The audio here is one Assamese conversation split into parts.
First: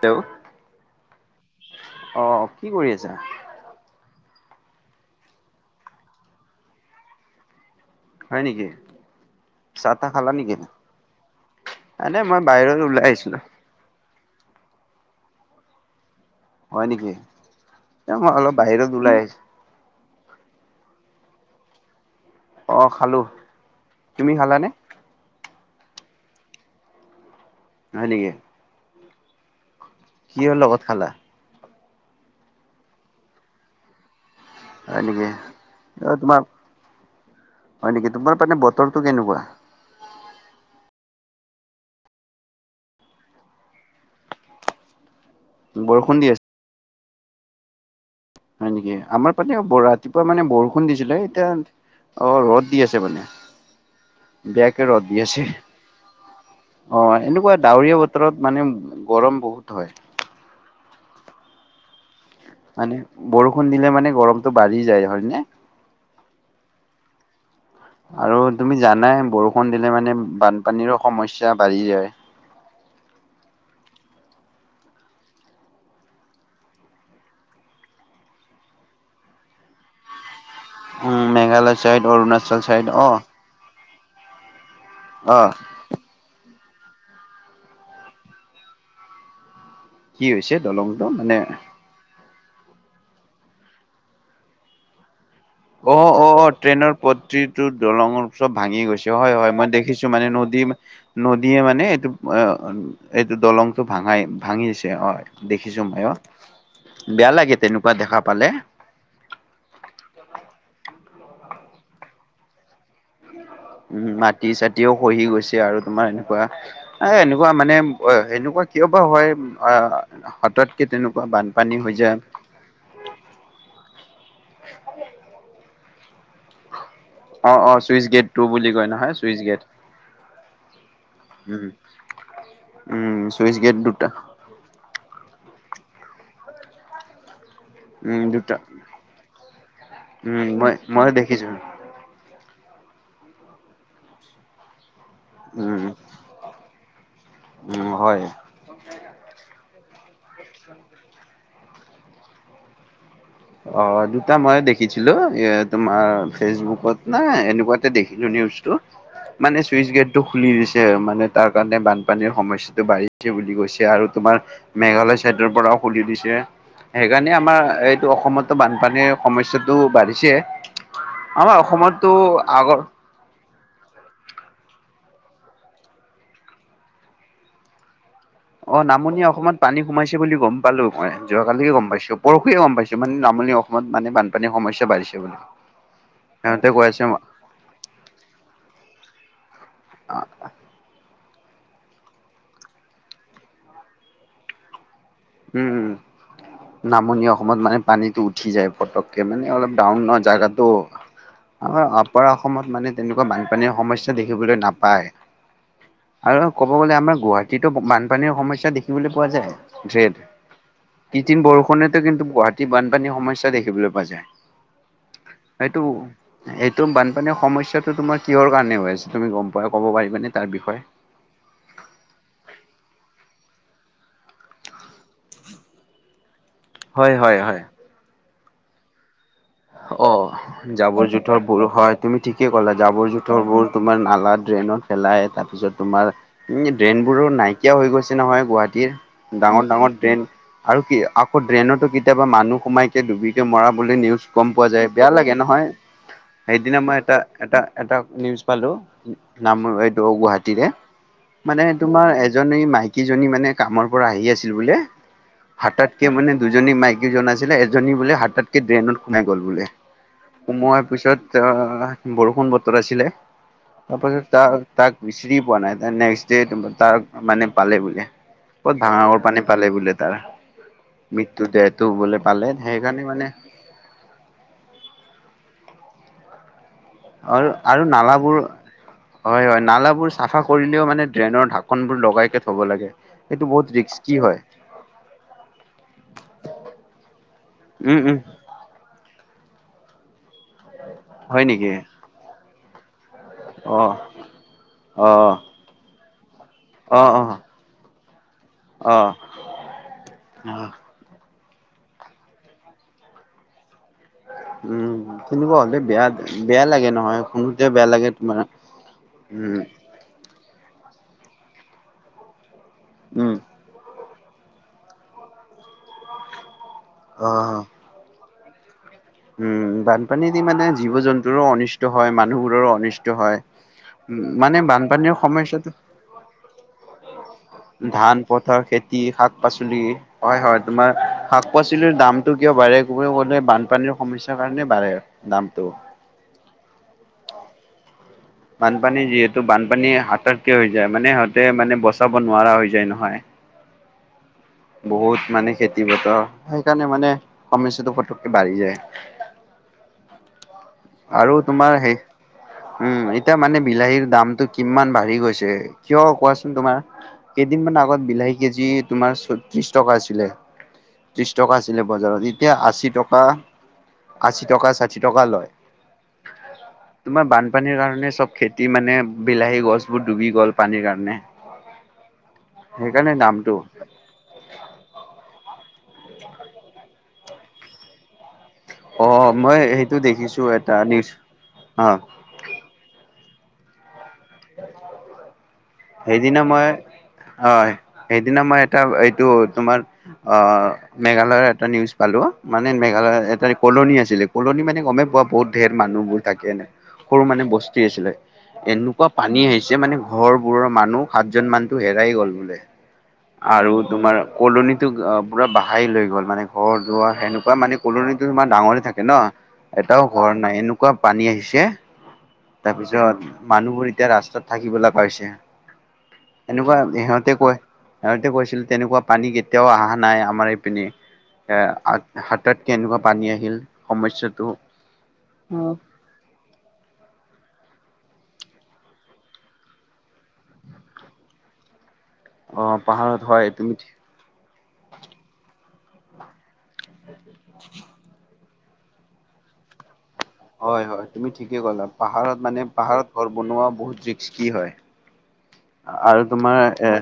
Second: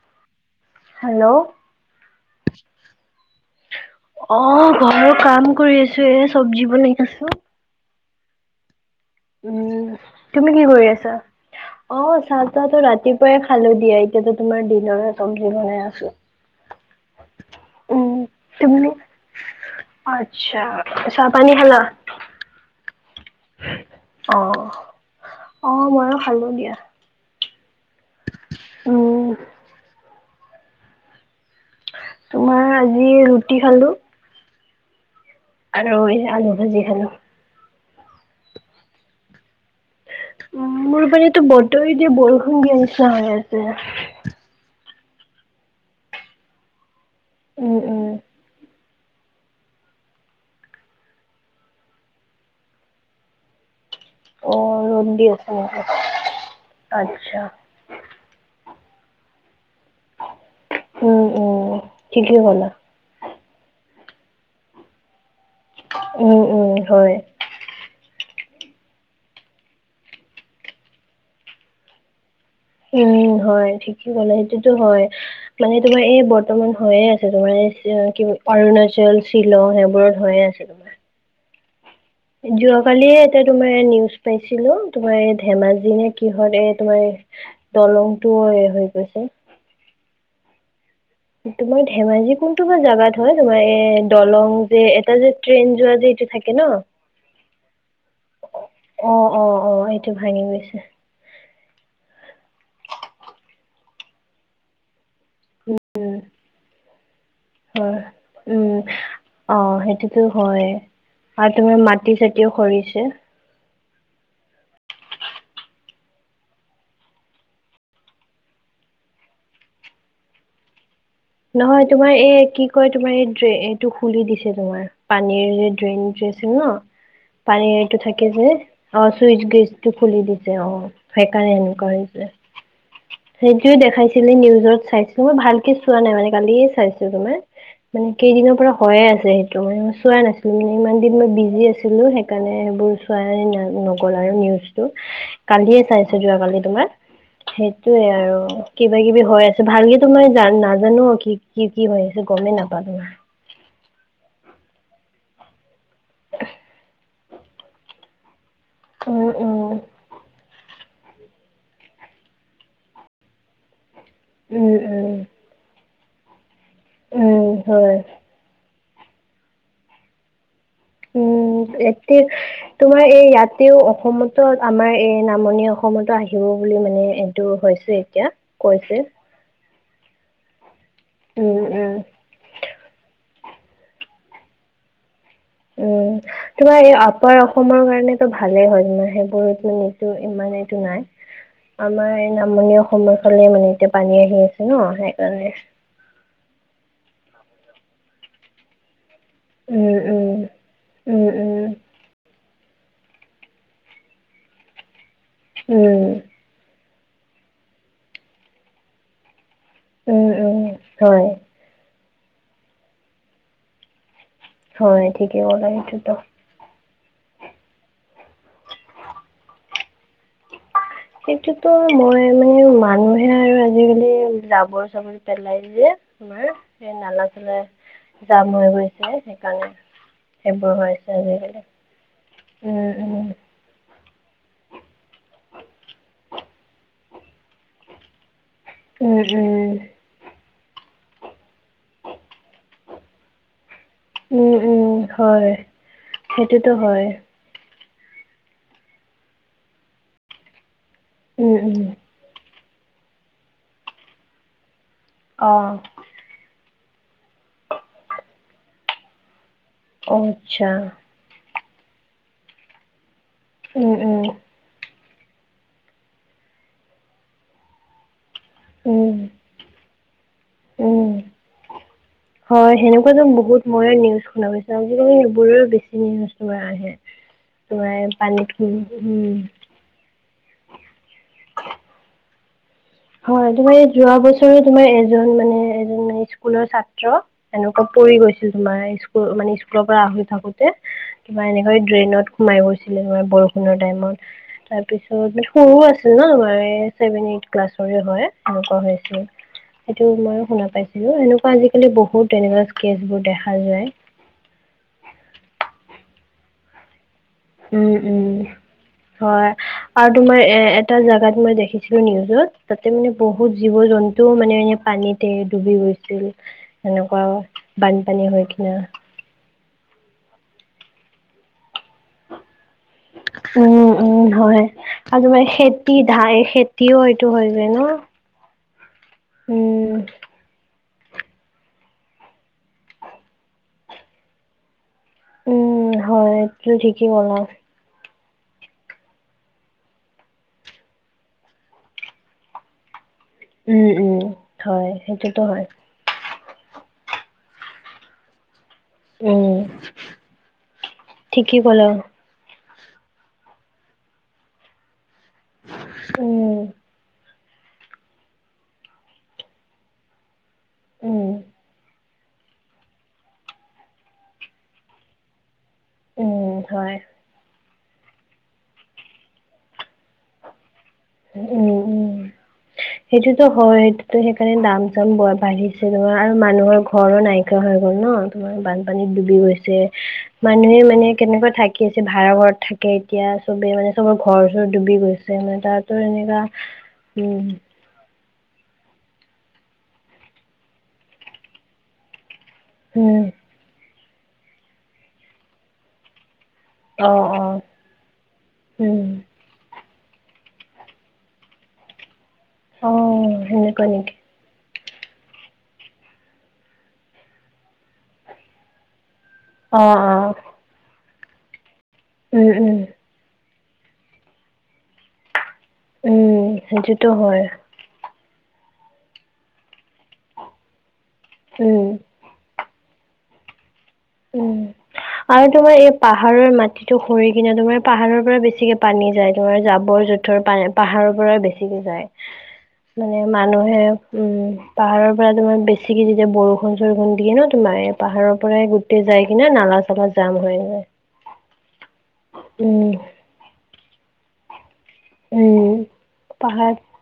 তেওঁ হেল্ল' অ' কি কৰি আছা? অ' ঘৰৰ কাম কৰি আছো, এ চব্জি বনাই খাইছো। হয় নেকি। উম, চাহ তাহ খালা তুমি নেকি কি কৰি আছা? অ', এনে মই চাহ বাহিৰত চাহতো ওলাই আহিছিলো ৰাতিপুৱাই খালো দিয়া, এতিয়া তোমাৰ দিনৰ চব্জি বনাই আছো। হয় নেকি, উম এ মই অলপ তুমি বাহিৰত ওলাই আহিছো। আচ্ছা, চাহপানী খালা? অ', খালোঁ। অ', অ', ময়ো খালো দিয়া। হয় নেকি। উম। কিহৰ লগত খালা? তোমাৰ আজি ৰুটি খালো। হয় নেকি। আৰু অ এই তোমাৰ আলু ভাজি খালোঁ। হয় নেকি, তোমাৰ পিনে বতৰটো কেনেকুৱা? উ মোৰ পিনেতো বতৰ এতিয়া বৰষুণ দিয়া নিচিনা হৈ আছে। বৰষুণ দি আছে উম উম। হয় নেকি, আমাৰ পিনেও ব ৰাতিপুৱা মানে বৰষুণ দিছিলে এতিয়া অ', ৰ'দ দি আছে মানে, বেয়াকে ৰ'দ দি আছে। অ', আচ্ছা এনেকুৱা ডাৱৰীয়া বতৰত মানে গৰম বহুত হয়। উম উম, ঠিকেই ক'লা। মানে বৰষুণ দিলে মানে গৰমটো বাঢ়ি যায়, হয় নে? উম উম, হয়। আৰু তুমি জানাই বৰষুণ দিলে মানে বানপানীৰো সমস্যা বাঢ়ি যায়। উম হয় ঠিকেই ক'লো, সেইটোতো হয়, মানে তোমাৰ এই বৰ্তমান হইয়ে আছে তোমাৰ কি অৰুণাচল, শ্বিলং সেইবোৰত হৈয়ে আছে। তোমাৰ উম মেঘালয় চাইড অৰুণাচল চাইড অ, যোৱাকালিয়ে এটা তোমাৰ নিউজ পাইছিলো তোমাৰ অ, ধেমাজি নে কি হত তোমাৰ দলংটো হৈ গৈছে কি হৈছে দলং? তোমাৰ ধেমাজি কোনটো বা জাগাত হয়, তোমাৰ এই দলং যে এটা যে ট্ৰেইন যোৱা যে অ', এইটো অ', থাকে ন ট্ৰেইনৰ পট্টিটো দলংৰ চব ভাঙি গৈছে, অ হয় অ হয় মই অ দেখিছো এইটো মানে ভাঙি নদী গৈছে নদীয়ে মানে এইটো এইটো দলংটো ভাঙাই ভাঙিছে হয়। দেখিছো উম ময়ো। হয়, উম, অ', সেইটোতো হয়, আৰু তুমাৰ মাটি চাটিও সৰিছে উ মাটি চটিও খহি গৈছে, আৰু তোমাৰ এনেকুৱা এ এনেকুৱা মানে অ', সেনেকুৱা কিয় বা হয়। অহ হথাতকে তেনেকু নহয় তোমাৰ এই কি কয় তোমাৰ এই এইটো খুলি দিছে তোমাৰ পানীৰ। ট্ৰেইন চছিল ন। অ অ পানীৰটো চুইচ গেট থাকে টু যে বুলি কয় অ', নহয় চুইচ গেট গিচটো খুলি দিছে অ', সেইকাৰণে উম এনেকুৱা হৈছে। উম চুইচ গেট সেইটোয়ে দুটা দেখাইছিলে নিউজত চাইছিলো মই ভালকে চোৱা নাই মানে কালিয়ে চাইছো তোমাৰ। মানে উম কেইদিনৰ দুটা পৰা হয়য়ে আছে সেইটো মানে মই চোৱা উম নাছিলো মানে মই ইমান দিন মই দেখিছো বিজি আছিলোঁ। সেইকাৰণে সেইবোৰ চোৱাই নগ'ল আৰু নিউজটো। কালিয়ে উম চাইছো যোৱ কালি তোমাৰ। উম সেইটোয়ে হয় আৰু কিবা কিবি হৈ আছো ভালক তো মই জান নাজ জানো কি, কি, কি হৈ আছে গমেই নাপালোঁ। অ', দুটা মই দেখিছিলো এ তোমাৰ ফেচবুকত না এনেকুৱাতে দেখিলো নিউজ। উম উম মানে চুইচ গেট টো খুলি দিছে। যে মানে তাৰ কাৰণে বানপানীৰ সমস্যাটো বাঢ়িছে বুলি কৈছে আৰু। তোমাৰ উম উম মেঘালয় চাইডৰ পৰাও খুলি দিছে সেইকাৰণে উম আমাৰ হয়। এই বানপানীৰ সমস্যাটো বাঢ়িছে। আমাৰ উম, অসমতো এতি আগৰ তোমাৰ এই ইয়াতেও অসমতো আমাৰ এ নামনি অসমতো আহিব বুলি মানে এইটো হৈছে এতিয়া। অ', কৈছে। নামনি অসমত পানী সোমাইছে বুলি ক'ম পালোঁ উম যোৱাকালিে গম উম। পাইো পৰহুৱয়ে গম পাইছোঁ মানে নামনি অসমত মানে বানপানীৰ সমস্যা বাঢ়িছে বুলি। উম, সিহঁতে কৈ তোমাৰ এই আছে আপাৰ অসমৰ কাৰণ তো ভালে হয় তোমাৰ সেইবোৰত নিছো ইমান। মে এইটো নাই আমাৰ এই নামনি অসমৰ ফালে মানে এতিয়া পানী আহি আছে ন স উম, নামনি অসমত মানে পানীতো উঠি যায় ফটক ত মানে অলপ উম ডাউনাৰ উম জেগাতো উম উম আমাৰ আপাৰ অসমত মানে তেনেকুৱা বানপানীৰ সমইছা দেখিবলৈ নাপায় উম আৰু ক'ব গলে। আমাৰ গুৱাহাটীতো বানপানীৰ সমস্্যা দেখিবলৈ পোৱা উম যায় েদ উম হয়। কদিন বৰষুণে। কিন্তু গুৱাহাটী বানপানীৰ সমস্যা দেখিবলৈ পোৱা যায়। হয় ঠিকেই কলে এইটোতো। তম বানপানীৰ সমস্যাটো তোমাৰ কিহৰ কাৰণে হৈ আছে, তুমি গম পোৱাাই ক'ব পাৰিবানে তাৰ বিষয়ে। সেইটোতো মই মানে মানুহে আৰু আজিকালি জাবৰ চাবৰি পেলাই যে। তমাৰ এই হয় নালা হয় চালে হয়। জাম হৈ গৈছে। সেইকাৰণে অ', সেইবোৰ জাবৰ হৈছে জোথৰ আজিকালি বোৰ হয় তুমি ঠিকেই ক'লা উম জাবৰ উম জোথৰ বোৰ তোমাৰ নালাত। ড্ৰেইনত পেলাই তাৰ পিছত তোমাৰ ড্ৰেইনবোৰো নাই। এতিয়াও হৈ গৈছে নহয় গুৱাহাটীৰ উম ডাঙৰ, ডাঙৰ ট্ৰেইন। আৰু কি আকৌ ড্ৰেইনতো কেতিয়াবা মানুহ সোমাই কেে ডুবি কেে মৰাবলৈ নি গম উম পোৱা উম যায় উম বেয়া লাগে হয় নহয় সেইটোতো সেইদিনা মই হয় এটা, এটা। এটা নিউজ পালোঁ নাম এইটো গুৱাহাটীৰে। মানে তোমাৰ এজনী মাইকীজনী মানে কামৰ পৰা আহি আছিল বোলে। অঁ হাতাতকে মানে দুজনী মাইকীজন আছিলে এজনী বোলে হাতাতকে ড্ৰেইনত সোমাই গ'ল বোলে। অঁ আচ্ছা সুমোৱাৰ পিছত আহ বৰষুণ বতৰ আছিলে। উম তপ উম ত তাক বিচৰি পোৱা নাই নেক্স দে তাৰ মানে পালে বুললে ক'ত উম ভাঙাৰ পানী পালে বোলে। তাৰ উম, মৃত্যু দেহটো বোলে পালে হয়, সেইকাৰণে সেনেকুৱা মানে যেন বহুত মই নিউজ শুনা পাইছো আজিকালি সেইবোৰেও বেছি নি আহে আৰু, আৰু তোমাৰ নালাবোৰ পানীত হয়, উম হয়, নালাবোৰ চাফা কৰিলেও মানে ড্ৰেইনৰ ঢাকন বোৰ লগাই কে থাক হয়, তুমাৰ যোৱা বছৰো তোমাৰ এজন মানে এজন স্কুলৰ ছাত্ৰ এনেকুৱা। উম পৰি উম গৈছিল তোমাৰ। মানে স্কুলৰ পৰা আহি থাকোতে হয় কিবা নেকি এনেকৈ ড্ৰেইনত সোমাই গৈছিলে বৰষুণৰ অ টাইমত অ তাৰপিছত সৰু আছিল ন আমাৰ অ', এইভেন অ', এইট ক্লাছৰেই হয় এনেকুৱা হৈ অ', হৈছে সেইটো মই শুনা অ', পাইছিলো এনেকুৱা। আজিকালি বহুত তেনেকুৱা স্কেচবোৰ দেখা যায়। উম, তেনেকুৱা হ'লে বেয়া বেয়া লাগে নহয়। শুনোতে বেয়া উম', লাগে তোমাৰ উম' হয়। উম, আৰু তোমাৰ এ এটা জোগাত মই দেখিছিলোঁ নিউজত, তাতে মান উম, বহুত জীৱ-জন্তু টো মানে এনে পানীতে ডুবি গৈছিল, এনেকুৱা অ', বানপানী হৈ কিনে উম বানপানীদি মানে জীৱ জন্তুৰো অনিষ্ট হয়, মানুহবোৰৰ উম উম হয়, বানপানীৰ আৰু ত সমস্যাটো খেতি ধাই খেতিও সটো হৈ যায় ন'। ধান, পথাৰ, খেতি, শাক পাচলি, উম হয় হয়। তোমাৰ শাক পাচলিৰ দামতটো কিয় বাঢ়ে গ'লে বানপানীৰ সমস্যাৰ কাৰণে বাঢ়ে দামটো। উম হয়, এইটো ঠিকেই ক'লা। বানপানী যিহেতু বানপানী হাথাতকে হৈ যায়। মানে সিহঁতে মানে বচাব নোৱাৰা হৈ যায় নহয়। উম', উম'। হয় বহুত সেইটোতো মানে হয় খেতি পথাৰ, সেইকাৰণে মানে কমিছটো পটককে বাঢ়ি যায়। উম। আৰু ঠিকেই তোমাৰ ক'লা সেই উম, এতিয়া মানে বিলাহীৰ দামতটো কিমান বাঢ়ি গৈছে। গৈছে। কিয় কোৱাচোন উম তোমাৰ? কেইদিনমান আগত বিলাহী কেজি তোমাৰ চত্ৰিশ টকা আছিলে। উম ত্ৰিশ টকা আছিলে বজাৰত। এতিয়া আশী, টকা আশী টকা ষাশী টকা লয়। উম হয় তোমাৰ বান বানপানীৰ কাৰণে চব খেতি মানে বিলাহী গছবোৰ ডুবি গ'ল পানীৰ কাৰণে। উম', উম' সেইকাৰণে সেইটোতো দামটো হয়। সেইটোতো সেইকাৰণে দাম চাম বৰ বাঢ়ি [unintelligible] আৰু মানুহৰ ঘৰো নাইকা হৈ গ'ল ন। তোমাৰ অ বানপানীত ডুবি মই গৈছে। সেইটো দেখিছো এটা মানুহে নিউজ মানে কেনেকুৱা থাকি অ আছে ভাড়া ঘৰত থাকে এতিয়া। চবে মানে, চবৰ ঘৰ-চৰ ডুবি গৈছে মানে তাতো এনেকা সেইদিনা মই উম। হয় সেইদিনা মই এটা, এইটো তোমাৰ মেঘালয়ৰ এটা নিউজ পালোঁ। মানে উম মেঘালয়ত এটা কলনী আছিলে, কলনী মানে গমেই পোৱা বহুত ধেৰ মানুহবোৰ। থাকে ন, অ সৰু অ মানে বস্তী আছিলে। উম এনেকুৱা পানী আহিছে মানে ঘৰবোৰ মানুহ সাতজন মানতটো হেৰাই গ'ল বোলে অ আৰু সেনেকুৱা তোমাৰ নেকি কলনীত টো অহ, পুৰা বাহি লৈ গ'ল মানে ঘৰ-দোবাৰ সেনেকুৱা মানে কলনিটো ইমান ডাঙৰে থাকে ন। অ এটাও অ ঘৰ নাই, এনেকুৱা পানী আহিছে উম উম তাৰপিছত মানুহবোৰ এতিয়া ৰাস্তাত থাকিবৈ পাইছে। উম এনেকুৱা সেইটোতো সিহঁতে হয় কয় সিহঁতে কৈছিল, তেনেকুৱা পানী কেতিয়াও অহা নাই আমাৰ এইপিনে উম হাতত কেনেকুৱা পানী আহিল। সমস্যাটো উম আৰু তোমাৰ এই পাহাৰৰ মাটিতটো সৰি কিনে তোমাৰ পাহাৰৰ পৰা বেছিকে পানী যায়। তোমাৰ জাবৰ-জোথৰ পানী পাহাৰৰ পৰা বেছিকে যায়। অ মানে পাহাৰত হয় তুমি মানুহে উম। পাহাৰৰ পৰা তোমাৰ বেছিকে যেতিয়া বৰষুণ-চৰষুণ দিয়ে ন, তোমাৰ পাহাৰৰ পৰাই গোটেই গোটেই যায় কিনে নালা চালাত হয় হয় তুমি ঠিকে ক'লা। পাহাৰত মানে উম পাহাৰত ঘৰ বনোৱা বহুত ৰিস্কী হয়। উম আৰু তোমাৰ পাহাৰ এ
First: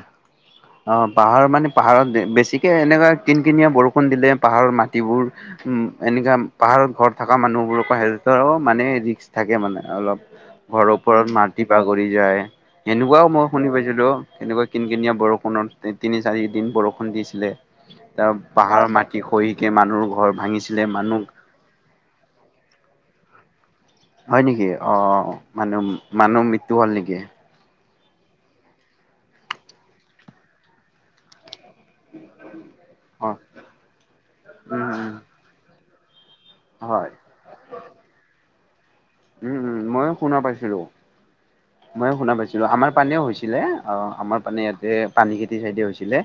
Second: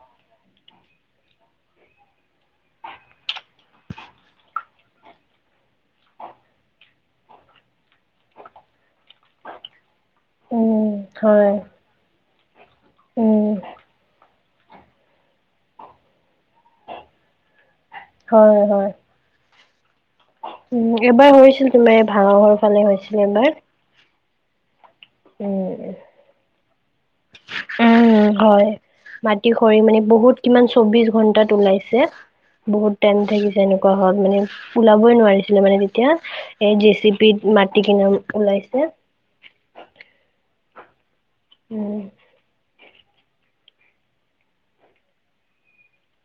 অহ পাহাৰৰ মানে, পাহাৰত বেছিকে এনেকুৱা কিন-কিনিয়া বৰষুণ দিলে পাহাৰৰ মাটিবোৰ উম এনেকা পাহাৰত ঘৰত থকা মানুহবোৰৰ হেল্থৰ মানে ৰিক্স থাকে মানে অলপ। ঘৰৰ উম ওপৰত হয় মাটি বাগৰি যায়। এনেকুৱাও উম মই শুনি পাইছিলোঁ। কেনেকুৱা কিন কিনিয়া বৰষুণত তিনি চাৰি দিন বৰষুণ দিছিলে, ত' হয় পাহাৰ হয় মাটি খহিকে মানুহ ঘৰ ভাঙিছিলে উম এবাৰ হৈছিল তোমাৰ, ভাঙাঘৰ ফালে হৈছিল এবাৰ। হয় নেকি, অহ মানুহ উম মানুহ মৃত্যু হ'ল নেকি? উম, হয় মাটি খৰি মানে বহুত কিমান চৌবিশ ঘন্টাত ওলাই। বহুত টাইম অ থাকিছে এনেকুৱা হত মানে উম ওলাবই উম নোৱাৰিছিলে মানে তেতিয়া এই হয় জেচিপ মাটি কিনা ওলাইছে। উম, উম, ময়ো শুনা পাইছিলো, উম ময়ো শুনা পাইছিলো আমাৰ পানেও হৈছিলে, অ' আমাৰ পানে ইয়াতে পানী খাইতি চাইডে হৈছিলে।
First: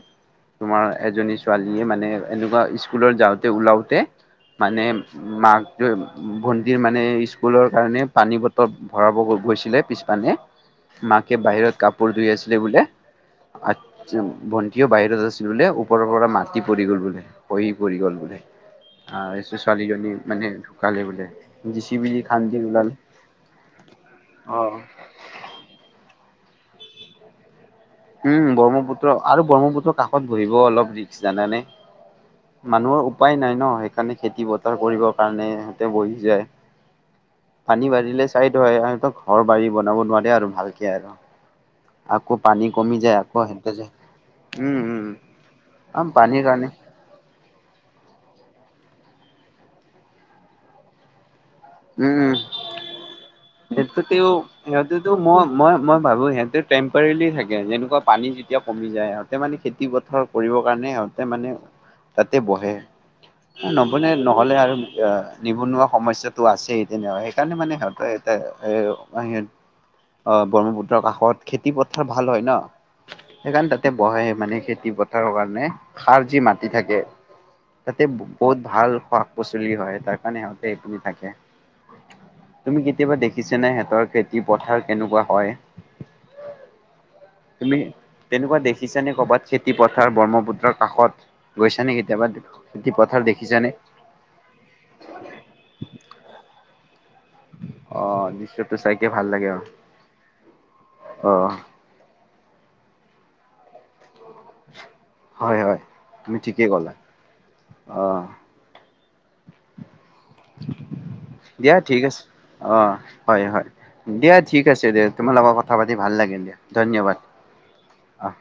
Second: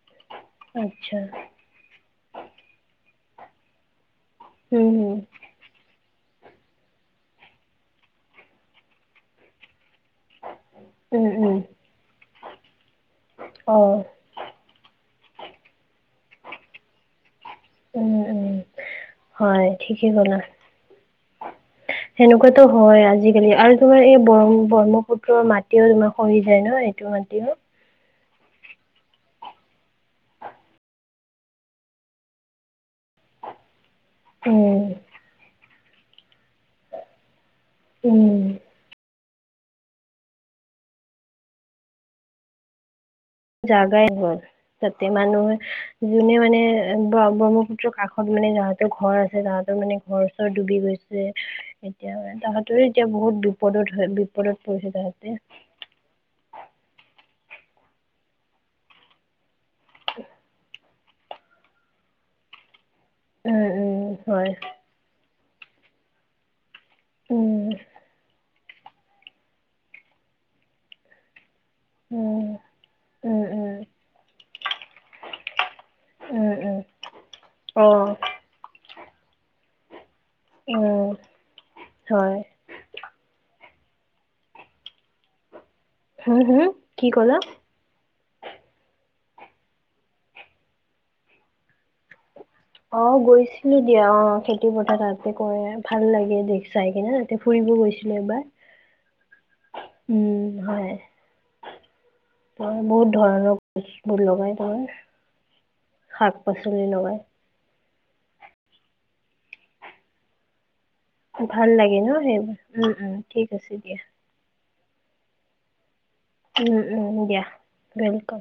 তোমাৰ আচ্ছা এজনী ছোৱালীয়ে মানে এনেকুৱা স্কুলত যাওঁতে ওলাওতে মানে উম মাকটো ভন্টিৰ মানে স্কুলৰ কাৰণে পানী বটল ভৰাব গৈছিলে, পিছ পানে হম উম মাকে উম বাহিৰত কাপোৰ ধুই আছিল। বোলে অ আচ ভণ্টি কিয় বাহিৰত আছিল বোলে, ওপৰৰ পৰা মাটি পৰি গ'ল বোলে খহি পৰি উম গ'ল বোলে। উম অহ হয় ছোৱালীজনী ঠিকেই ক'লা মানে ঢুকালে বোলে, জেচি বি খান্দি সেনেকুৱাতো ওলালে হয় আজিকালি, আৰু তোমাৰ এই ব্ৰ অ ব্ৰহ্মপুত্ৰৰ মাটিও তোমাৰ খহি যায় ন, এইটো মাটিও। উম, ব্ৰহ্মপুত্ৰ আৰু ব্ৰহ্মপুত্ৰ কাষত বহিবও অলপ ৰিক্স জানানে? মানুহৰ উপায় নাই ন সেই সেইকাৰণে খেতি পথাৰ উম কৰিবৰ কাৰণে সিহঁতে বহি যায়। পানী বাহিলে উম চাইড হয় [unintelligible] ঘৰ বাৰী বনাব নোৱাৰে আৰু ভালকে আৰু, আকৌ পানী কমি যায় আৰু জাগাই হ'ল তাতে মানুহে আম যোনে পানীৰ মানে কাৰণে ব্ৰহ্মপুত্ৰ পুত্ৰ কাষত মানে যাহতৰ ঘৰ আছে, তাহাঁতৰ মানে ঘৰ- চৰ ডুবি গৈছে। উম, এতিয়া, উম। মানে তাহাঁতেৰ এতিয়া বহুত বিপদত- সিহঁতেও বিপদত পৰিছে তাহাঁতে। সিহঁতটো টেম্পৰেলি থাকে, যেনেকুৱা পানী যেতিয়া কমি যায়। সিহঁতে মানে খেতি পথাৰ কৰিবৰ কাৰণে তাতে মানে তাতে বহে, উম নবনে উম হয় নহ'লে আৰু নিবনুৱা সমস্যাটো আছেই, তেনেকুৱা সেইকাৰণে উম মানে সিহঁতৰ এতিয়া অ' ব্ৰহ্মপুত্ৰৰ কাষত খেতি পথাৰ উম ভাল হয় ন? উম সেইকাৰণে উম তাতে বহে, মানে খেতি পথাৰৰ কাৰণে সাৰ যি উম মাটি উম থাকে অ তাতে বহুত ভাল শাক-পাচলি হয়, তাৰ কাৰণে সিহঁতে সেইখিনিত উম থাকে হয় তুমি কেতিয়াবা দেখিছা নে সিহঁতে ধৰা খেতি পথাৰ কেনেকুৱা হয়? হম, হম, কি ক'লা? তুমি তেনেকুৱা দেখিছা নে ক'ৰবাত খেতি পথাৰ ব্ৰহ্মপুত্ৰৰ কাষত গৈছানে কেতিয়াবা? খেতি অ' পথাৰ দেখিছানে গৈছিলো দিয়া, অ' খেতি পথাৰ তাতে কৰে ভাল লাগে দে চাই কিনে। ফুৰিব অ গৈছিলো এবাৰ দৃশ্যটো চাইকে ভাল লাগে আৰু উম, হয়, অ বহুত ধৰণৰ গৈছোঁ। [inaudible] লগাই তোমাৰ হয় হয় তুমি ঠিকেই শাক-পাচলি ক'লা লগাই। অ' ভাল দিয়া লাগে ঠিক ন আছে। সেইবোৰ উম অ' উম হয়, ঠিক হয়, আছে দিয়া। ঠিক আছে দিয়া, তোমাৰ লগত কথা পাতি ভাল লাগিল দিয়া, উম উম ধন্যবাদ দিয়া ৱেলকাম অ'।